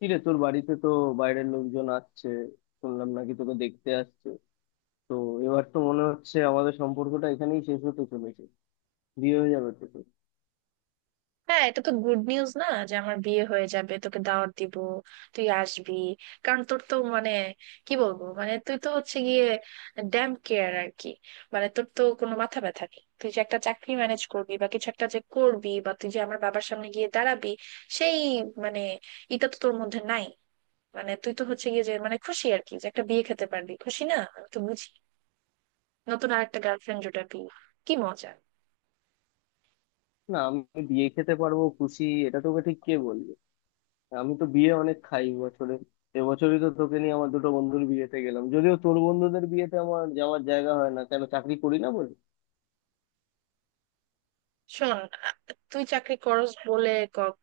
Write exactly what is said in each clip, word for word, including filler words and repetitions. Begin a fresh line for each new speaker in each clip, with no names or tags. কিরে, তোর বাড়িতে তো বাইরের লোকজন আসছে। শুনলাম নাকি তোকে দেখতে আসছে? তো এবার তো মনে হচ্ছে আমাদের সম্পর্কটা এখানেই শেষ হতে চলেছে। বিয়ে হয়ে যাবে তো তোর।
হ্যাঁ, এটা তো গুড নিউজ না যে আমার বিয়ে হয়ে যাবে তোকে দাওয়াত দিব। তুই আসবি। কারণ তোর তো মানে কি বলবো, মানে তুই তো হচ্ছে গিয়ে ড্যাম কেয়ার আর কি। মানে তোর তো কোনো মাথা ব্যথা নেই তুই যে একটা চাকরি ম্যানেজ করবি বা কিছু একটা যে করবি বা তুই যে আমার বাবার সামনে গিয়ে দাঁড়াবি, সেই, মানে এটা তো তোর মধ্যে নাই। মানে তুই তো হচ্ছে গিয়ে যে মানে খুশি আর কি, যে একটা বিয়ে খেতে পারবি খুশি, না আমি তো বুঝি। নতুন আর একটা গার্লফ্রেন্ড জোটাবি, কি মজা।
না, আমি বিয়ে খেতে পারবো খুশি, এটা তোকে ঠিক কে বলবে? আমি তো বিয়ে অনেক খাই বছরে। এবছরই তো তোকে নিয়ে আমার দুটো বন্ধুর বিয়েতে গেলাম, যদিও তোর বন্ধুদের বিয়েতে আমার যাওয়ার জায়গা হয় না, কেন? চাকরি করি না বলে।
শোন, আ- তুই চাকরি করস বলে ক-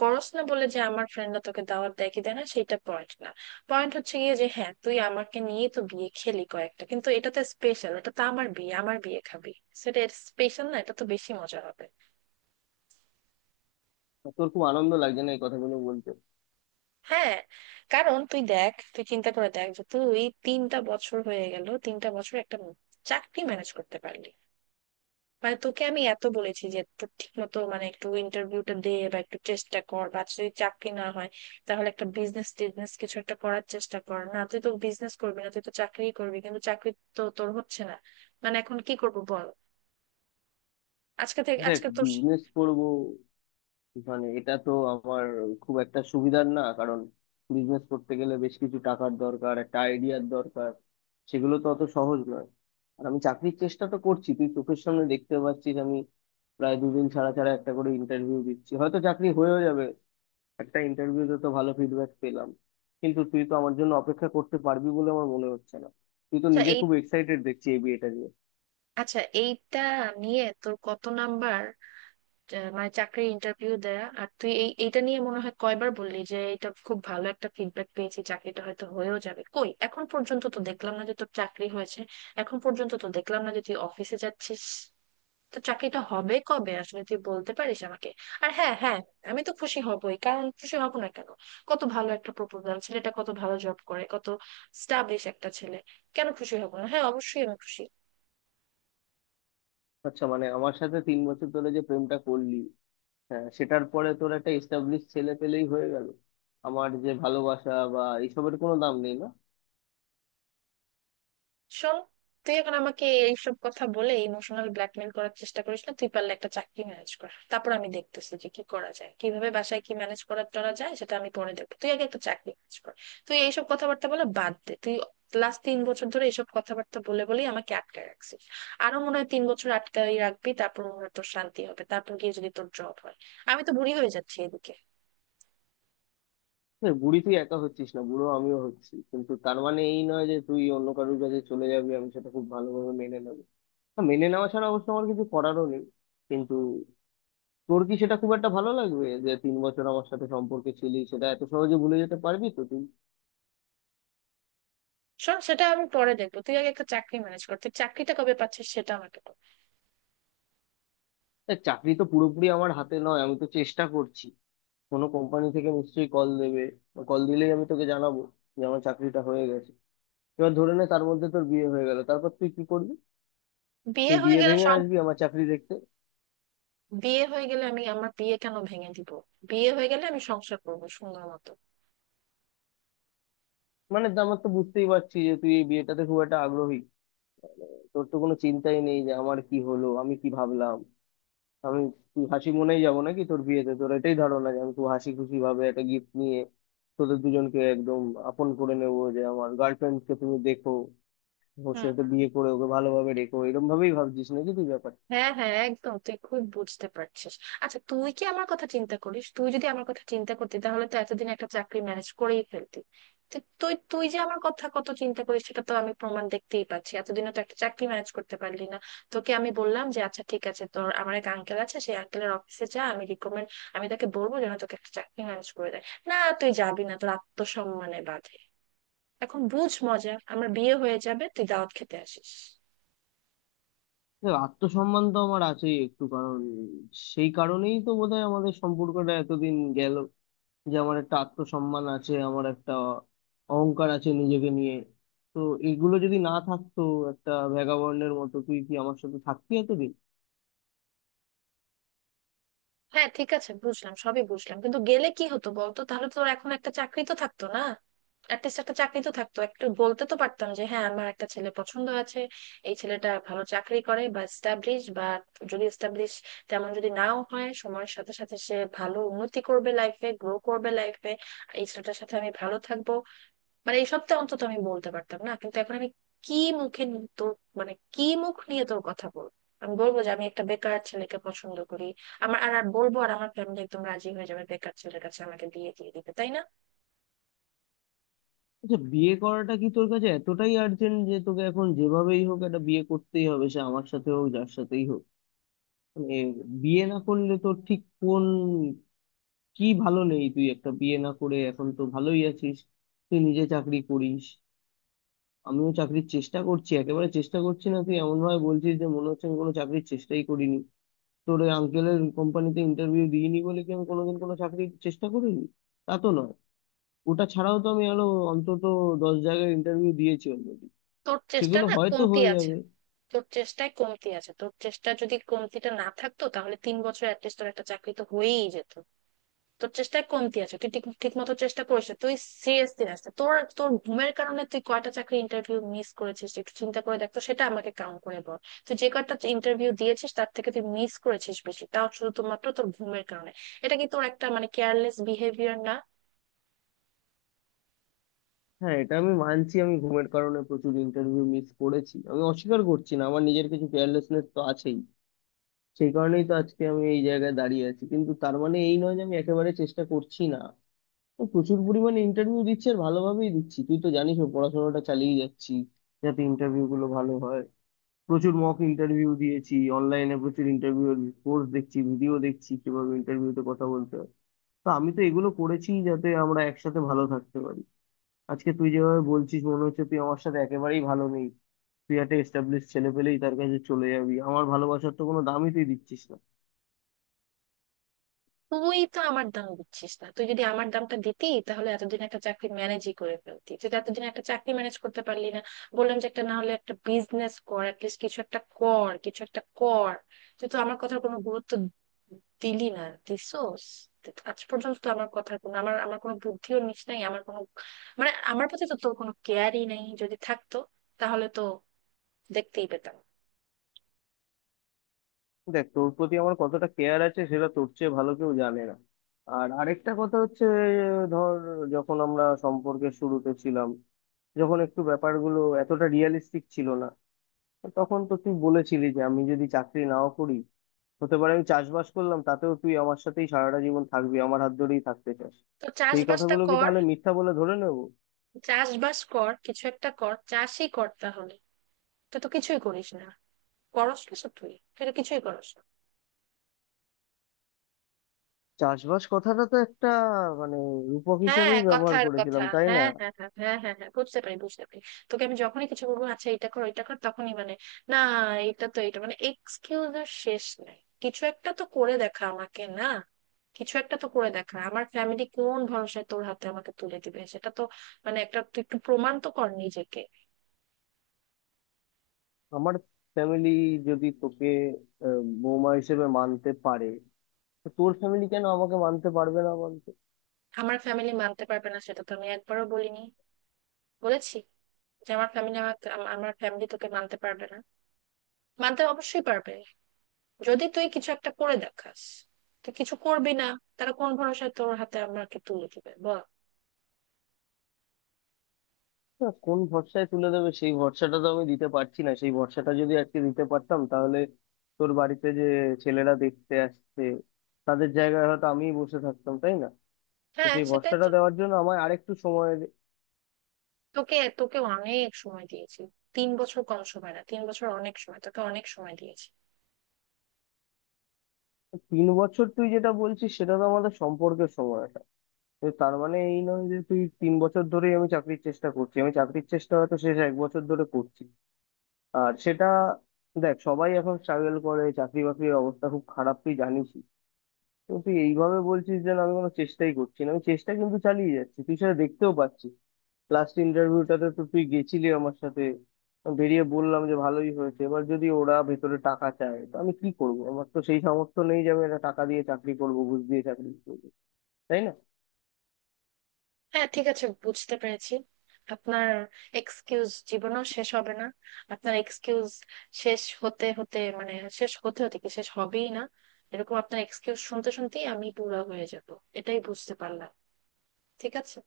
করস না বলে যে আমার ফ্রেন্ডরা তোকে দাওয়াত দেয় কি দেয় না সেটা পয়েন্ট না। পয়েন্ট হচ্ছে গিয়ে যে হ্যাঁ, তুই আমাকে নিয়ে তো বিয়ে খেলি কয়েকটা, কিন্তু এটা তো স্পেশাল, এটা তো আমার বিয়ে, আমার বিয়ে খাবি সেটা স্পেশাল না, এটা তো বেশি মজা হবে।
তোর খুব আনন্দ লাগছে না এই কথাগুলো বলতে?
হ্যাঁ, কারণ তুই দেখ, তুই চিন্তা করে দেখ যে তুই তিনটা বছর হয়ে গেল, তিনটা বছর একটা চাকরি ম্যানেজ করতে পারলি? মানে তোকে আমি এত বলেছি যে তোর ঠিক মতো মানে একটু ইন্টারভিউটা দে বা একটু চেষ্টা কর, বা যদি চাকরি না হয় তাহলে একটা বিজনেস টিজনেস কিছু একটা করার চেষ্টা কর, না তুই তো বিজনেস করবি না, তুই তো চাকরি করবি, কিন্তু চাকরি তো তোর হচ্ছে না। মানে এখন কি করবো বল। আজকে থেকে
দেখ,
আজকে তোর
বিজনেস করবো, মানে এটা তো আমার খুব একটা সুবিধার না, কারণ বিজনেস করতে গেলে বেশ কিছু টাকার দরকার, একটা আইডিয়ার দরকার। সেগুলো তো অত সহজ নয়। আর আমি চাকরির চেষ্টা তো করছি, তুই চোখের সামনে দেখতে পাচ্ছিস। আমি প্রায় দুদিন ছাড়া ছাড়া একটা করে ইন্টারভিউ দিচ্ছি, হয়তো চাকরি হয়েও যাবে। একটা ইন্টারভিউতে তো ভালো ফিডব্যাক পেলাম। কিন্তু তুই তো আমার জন্য অপেক্ষা করতে পারবি বলে আমার মনে হচ্ছে না। তুই তো
আচ্ছা
নিজে
এই
খুব এক্সাইটেড দেখছি এই বিয়েটা নিয়ে।
আচ্ছা এইটা নিয়ে তোর কত নাম্বার আহ, মানে চাকরির ইন্টারভিউ দেয়া, আর তুই এই এইটা নিয়ে মনে হয় কয়বার বললি যে এটা খুব ভালো একটা ফিডব্যাক পেয়েছি, চাকরিটা হয়তো হয়েও যাবে, কই এখন পর্যন্ত তো দেখলাম না যে তোর চাকরি হয়েছে। এখন পর্যন্ত তো দেখলাম না যে তুই অফিসে যাচ্ছিস, তো চাকরিটা হবে কবে আসলে তুই বলতে পারিস আমাকে? আর হ্যাঁ, হ্যাঁ, আমি তো খুশি হবই, কারণ খুশি হব না কেন? কত ভালো একটা প্রপোজাল, ছেলেটা কত ভালো জব করে, কত স্টাবলিশ একটা ছেলে, কেন খুশি হব না, হ্যাঁ অবশ্যই আমি খুশি।
আচ্ছা, মানে আমার সাথে তিন বছর ধরে যে প্রেমটা করলি, হ্যাঁ, সেটার পরে তোর একটা এস্টাবলিশ ছেলে পেলেই হয়ে গেল? আমার যে ভালোবাসা বা এইসবের কোনো দাম নেই, না?
শোন, তুই এখন আমাকে এইসব কথা বলে ইমোশনাল ব্ল্যাকমেল করার চেষ্টা করিস না, তুই পারলে একটা চাকরি ম্যানেজ কর, তারপর আমি দেখতেছি যে কি করা যায়, কিভাবে বাসায় কি ম্যানেজ করা টরা যায় সেটা আমি পরে দেখবো, তুই আগে একটা চাকরি ম্যানেজ কর। তুই এইসব কথাবার্তা বলে বাদ দে, তুই লাস্ট তিন বছর ধরে এইসব কথাবার্তা বলে বলেই আমাকে আটকে রাখছিস, আরো মনে হয় তিন বছর আটকাই রাখবি, তারপর মনে হয় তোর শান্তি হবে, তারপর গিয়ে যদি তোর জব হয়। আমি তো বুড়ি হয়ে যাচ্ছি এদিকে।
দেখ, বুড়ি তুই একা হচ্ছিস না, বুড়ো আমিও হচ্ছি, কিন্তু তার মানে এই নয় যে তুই অন্য কারোর কাছে চলে যাবি আমি সেটা খুব ভালোভাবে মেনে নেবো। হ্যাঁ, মেনে নেওয়া ছাড়া অবশ্য আমার কিছু করারও নেই। কিন্তু তোর কি সেটা খুব একটা ভালো লাগবে যে তিন বছর আমার সাথে সম্পর্কে ছিলি, সেটা এত সহজে ভুলে যেতে পারবি তো তুই?
শোন, সেটা আমি পরে দেখবো, তুই আগে একটা চাকরি ম্যানেজ কর, তুই চাকরিটা কবে পাচ্ছিস সেটা আমাকে বল।
দেখ, চাকরি তো পুরোপুরি আমার হাতে নয়, আমি তো চেষ্টা করছি। কোনো কোম্পানি থেকে নিশ্চয়ই কল দেবে। কল দিলেই আমি তোকে জানাবো যে আমার চাকরিটা হয়ে গেছে। এবার ধরে নে তার মধ্যে তোর বিয়ে হয়ে গেল, তারপর তুই কি করবি?
বিয়ে
সেই
হয়ে
বিয়ে
গেলে,
ভেঙে আসবি আমার চাকরি দেখতে?
বিয়ে হয়ে গেলে আমি আমার বিয়ে কেন ভেঙে দিব? বিয়ে হয়ে গেলে আমি সংসার করবো সুন্দর মতো।
মানে তো আমার তো বুঝতেই পারছি যে তুই এই বিয়েটাতে খুব একটা আগ্রহী। তোর তো কোনো চিন্তাই নেই যে আমার কি হলো, আমি কি ভাবলাম। আমি তুই হাসি মনেই যাবো নাকি তোর বিয়েতে? তোর এটাই ধারণা যে আমি খুব হাসি খুশি ভাবে একটা গিফট নিয়ে তোদের দুজনকে একদম আপন করে নেবো, যে আমার গার্লফ্রেন্ড কে, তুমি দেখো, ওর
হুম।
সাথে বিয়ে করে ওকে ভালোভাবে রেখো, এরকম ভাবেই ভাবছিস নাকি তুই ব্যাপার?
হ্যাঁ, হ্যাঁ, একদম, তুই খুব বুঝতে পারছিস। আচ্ছা তুই কি আমার কথা চিন্তা করিস? তুই যদি আমার কথা চিন্তা করতি তাহলে তো এতদিন একটা চাকরি ম্যানেজ করেই ফেলতি। তো তুই তুই যে আমার কথা কত চিন্তা করিস সেটা তো আমি প্রমাণ দেখতেই পাচ্ছি, এতদিনও তো একটা চাকরি ম্যানেজ করতে পারলি না। তোকে আমি বললাম যে আচ্ছা ঠিক আছে, তোর আমার এক আঙ্কেল আছে, সেই আঙ্কেলের অফিসে যা, আমি রিকমেন্ড, আমি তাকে বলবো যেন তোকে একটা চাকরি ম্যানেজ করে দেয়, না তুই যাবি না, তোর আত্মসম্মানে বাধে। এখন বুঝ মজা, আমার বিয়ে হয়ে যাবে, তুই দাওয়াত খেতে আসিস।
দেখো, আত্মসম্মান তো আমার আছেই একটু, কারণ সেই কারণেই তো বোধহয় আমাদের সম্পর্কটা এতদিন গেল, যে আমার একটা আত্মসম্মান আছে, আমার একটা অহংকার আছে নিজেকে নিয়ে। তো এগুলো যদি না থাকতো, একটা ভ্যাগাবন্ডের মতো তুই কি আমার সাথে থাকতি এতদিন?
হ্যাঁ, ঠিক আছে, বুঝলাম সবই বুঝলাম, কিন্তু গেলে কি হতো বলতো, তাহলে তোর এখন একটা চাকরি তো থাকতো না, অ্যাটলিস্ট একটা চাকরি তো থাকতো, একটু বলতে তো পারতাম যে হ্যাঁ আমার একটা ছেলে পছন্দ আছে, এই ছেলেটা ভালো চাকরি করে বা এস্টাবলিশ, বা যদি এস্টাবলিশ তেমন যদি নাও হয়, সময়ের সাথে সাথে সে ভালো উন্নতি করবে লাইফে, গ্রো করবে লাইফে, এই ছেলেটার সাথে আমি ভালো থাকবো, মানে এই সপ্তাহে অন্তত আমি বলতে পারতাম, না কিন্তু এখন আমি কি মুখে নি- তোর, মানে কি মুখ নিয়ে তোর কথা বলবো? আমি বলবো যে আমি একটা বেকার ছেলেকে পছন্দ করি, আমার আর আর বলবো, আর আমার ফ্যামিলি একদম রাজি হয়ে যাবে বেকার ছেলের কাছে আমাকে বিয়ে দিয়ে দিবে তাই না?
আচ্ছা, বিয়ে করাটা কি তোর কাছে এতটাই আর্জেন্ট যে তোকে এখন যেভাবেই হোক একটা বিয়ে করতেই হবে, সে আমার সাথে হোক যার সাথেই হোক? মানে বিয়ে না করলে তোর ঠিক কোন কি ভালো নেই? তুই একটা বিয়ে না করে এখন তো ভালোই আছিস, তুই নিজে চাকরি করিস। আমিও চাকরির চেষ্টা করছি, একেবারে চেষ্টা করছি না তুই এমন ভাবে বলছিস যে মনে হচ্ছে আমি কোনো চাকরির চেষ্টাই করিনি। তোর ওই আঙ্কেলের কোম্পানিতে ইন্টারভিউ দিইনি বলে কি আমি কোনোদিন কোনো চাকরির চেষ্টা করিনি? তা তো নয়। ওটা ছাড়াও তো আমি আরো অন্তত দশ জায়গায় ইন্টারভিউ দিয়েছি অলরেডি।
তোর চেষ্টা
সেগুলো
না
হয়তো
কমতি
হয়ে
আছে,
যাবে।
তোর চেষ্টায় কমতি আছে, তোর চেষ্টা যদি কমতিটা না থাকতো তাহলে তিন বছর অ্যাটলিস্ট তোর একটা চাকরি তো হয়েই যেত। তোর চেষ্টায় কমতি আছে, তুই ঠিক ঠিক মতো চেষ্টা করিস না, তুই সিরিয়াসলি আসতে তোর তোর ঘুমের কারণে তুই কয়টা চাকরি ইন্টারভিউ মিস করেছিস একটু চিন্তা করে দেখ তো, সেটা আমাকে কাউন্ট করে বল। তুই যে কয়টা ইন্টারভিউ দিয়েছিস তার থেকে তুই মিস করেছিস বেশি, তাও শুধুমাত্র তোর ঘুমের কারণে। এটা কি তোর একটা মানে কেয়ারলেস বিহেভিয়ার না?
হ্যাঁ, এটা আমি মানছি, আমি ঘুমের কারণে প্রচুর ইন্টারভিউ মিস করেছি, আমি অস্বীকার করছি না, আমার নিজের কিছু কেয়ারলেসনেস তো আছেই। সেই কারণেই তো আজকে আমি এই জায়গায় দাঁড়িয়ে আছি, কিন্তু তার মানে এই নয় যে আমি একেবারে চেষ্টা করছি না। আমি প্রচুর পরিমাণে ইন্টারভিউ দিচ্ছি আর ভালোভাবেই দিচ্ছি, তুই তো জানিস। ও পড়াশোনাটা চালিয়ে যাচ্ছি যাতে ইন্টারভিউ গুলো ভালো হয়। প্রচুর মক ইন্টারভিউ দিয়েছি অনলাইনে, প্রচুর ইন্টারভিউ কোর্স দেখছি, ভিডিও দেখছি কিভাবে ইন্টারভিউতে কথা বলতে হয়। তো আমি তো এগুলো করেছি যাতে আমরা একসাথে ভালো থাকতে পারি। আজকে তুই যেভাবে বলছিস মনে হচ্ছে তুই আমার সাথে একেবারেই ভালো নেই। তুই একটা এস্টাবলিশ ছেলে পেলেই তার কাছে চলে যাবি, আমার ভালোবাসার তো কোনো দামই তুই দিচ্ছিস না।
তুই তো আমার দাম দিচ্ছিস না, তুই যদি আমার দামটা দিতি তাহলে এতদিন একটা চাকরি ম্যানেজই করে ফেলতি, তুই তো এতদিন একটা চাকরি ম্যানেজ করতে পারলি না। বললাম যে একটা না হলে একটা বিজনেস কর, অ্যাটলিস্ট কিছু একটা কর, কিছু একটা কর, তুই তো আমার কথার কোনো গুরুত্ব দিলি না, দিছোস। আজ পর্যন্ত তো আমার কথার কোনো, আমার আমার কোনো বুদ্ধিও নিস নাই, আমার কোনো মানে আমার প্রতি তো তোর কোনো কেয়ারই নেই, যদি থাকতো তাহলে তো দেখতেই পেতাম।
দেখ, তোর প্রতি আমার কতটা কেয়ার আছে সেটা তোর চেয়ে ভালো কেউ জানে না। আর আরেকটা কথা হচ্ছে, ধর, যখন আমরা সম্পর্কের শুরুতে ছিলাম, যখন একটু ব্যাপারগুলো এতটা রিয়েলিস্টিক ছিল না, তখন তো তুই বলেছিলি যে আমি যদি চাকরি নাও করি, হতে পারে আমি চাষবাস করলাম, তাতেও তুই আমার সাথেই সারাটা জীবন থাকবি, আমার হাত ধরেই থাকতে চাস।
তো
সেই
চাষবাসটা
কথাগুলো কি
কর,
তাহলে মিথ্যা বলে ধরে নেব?
চাষবাস কর, কিছু একটা কর, চাষই কর তাহলে, তুই তো কিছুই করিস না, করস কিছু, তুই তুই তো কিছুই করস না।
চাষবাস কথাটা তো একটা, মানে, রূপক
হ্যাঁ
হিসেবেই ব্যবহার
কথার কথা।
করেছিলাম, তাই না?
হ্যাঁ, হ্যাঁ, হ্যাঁ, হ্যাঁ, হ্যাঁ, হ্যাঁ, বুঝতে পারি, বুঝতে পারি। তোকে আমি যখনই কিছু বলবো আচ্ছা এটা কর, এটা কর, তখনই মানে না, এটা তো এটা মানে এক্সকিউজ এর শেষ নাই। কিছু একটা তো করে দেখা আমাকে না, কিছু একটা তো করে দেখা, আমার ফ্যামিলি কোন ভরসায় তোর হাতে আমাকে তুলে দিবে সেটা তো মানে একটা, তুই একটু প্রমাণ তো কর নিজেকে।
আমার ফ্যামিলি যদি তোকে আহ, বৌমা হিসেবে মানতে পারে, তো তোর ফ্যামিলি কেন আমাকে মানতে পারবে না বলতো?
আমার ফ্যামিলি মানতে পারবে না সেটা তো আমি একবারও বলিনি, বলেছি যে আমার ফ্যামিলি আমাকে আম- আমার ফ্যামিলি তোকে মানতে পারবে না, মানতে অবশ্যই পারবে যদি তুই কিছু একটা করে দেখাস, তুই কিছু করবি না, তারা কোন ভরসায় তোর হাতে আমাকে তুলে দিবে বল?
না, কোন ভরসায় তুলে দেবে সেই ভরসাটা তো আমি দিতে পারছি না। সেই ভরসাটা যদি আজকে দিতে পারতাম, তাহলে তোর বাড়িতে যে ছেলেরা দেখতে আসছে তাদের জায়গায় হয়তো আমিই বসে থাকতাম, তাই না? তো
হ্যাঁ
সেই
সেটাই
ভরসাটা
তো।
দেওয়ার জন্য আমায় আরেকটু সময় দে।
তোকে তোকে অনেক সময় দিয়েছি, তিন বছর কম সময় না, তিন বছর অনেক সময়, তোকে অনেক সময় দিয়েছি।
তিন বছর তুই যেটা বলছিস সেটা তো আমাদের সম্পর্কের সময়টা, তো তার মানে এই নয় যে তুই তিন বছর ধরেই আমি চাকরির চেষ্টা করছি। আমি চাকরির চেষ্টা হয়তো শেষ এক বছর ধরে করছি। আর সেটা দেখ, সবাই এখন স্ট্রাগল করে, চাকরি বাকরির অবস্থা খুব খারাপ, তুই জানিসই। কিন্তু তুই এইভাবে বলছিস যে না, আমি কোনো চেষ্টাই করছি না। আমি চেষ্টা কিন্তু চালিয়ে যাচ্ছি, তুই সেটা দেখতেও পাচ্ছিস। লাস্ট ইন্টারভিউটাতে তো তুই গেছিলি আমার সাথে। আমি বেরিয়ে বললাম যে ভালোই হয়েছে, এবার যদি ওরা ভেতরে টাকা চায় তো আমি কি করব? আমার তো সেই সামর্থ্য নেই যে আমি একটা টাকা দিয়ে চাকরি করব, ঘুষ দিয়ে চাকরি করবো, তাই না?
হ্যাঁ, ঠিক আছে, বুঝতে পেরেছি। আপনার এক্সকিউজ জীবনও শেষ হবে না, আপনার এক্সকিউজ শেষ হতে হতে মানে শেষ হতে হতে কি শেষ হবেই না? এরকম আপনার এক্সকিউজ শুনতে শুনতেই আমি বুড়া হয়ে যাব, এটাই বুঝতে পারলাম। ঠিক আছে।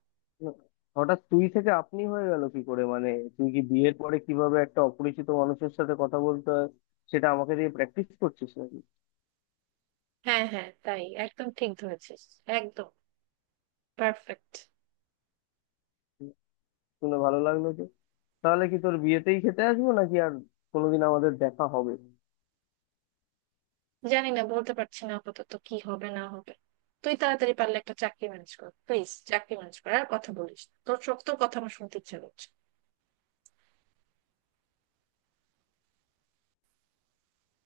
না, হঠাৎ তুই থেকে আপনি হয়ে গেল কি করে, মানে তুই কি বিয়ের পরে কিভাবে একটা অপরিচিত মানুষের সাথে কথা বলতে হয় সেটা আমাকে দিয়ে প্র্যাকটিস করছিস নাকি?
হ্যাঁ, হ্যাঁ, তাই একদম ঠিক ধরেছিস, একদম পারফেক্ট।
শুনে ভালো লাগলো যে। তাহলে কি তোর বিয়েতেই খেতে আসবো নাকি আর কোনোদিন আমাদের দেখা হবে?
জানি না, বলতে পারছি না আপাতত কি হবে না হবে, তুই তাড়াতাড়ি পারলে একটা চাকরি ম্যানেজ কর প্লিজ, চাকরি ম্যানেজ কর, আর কথা বলিস না। তোর সব তোর কথা আমার শুনতে ইচ্ছে করছে।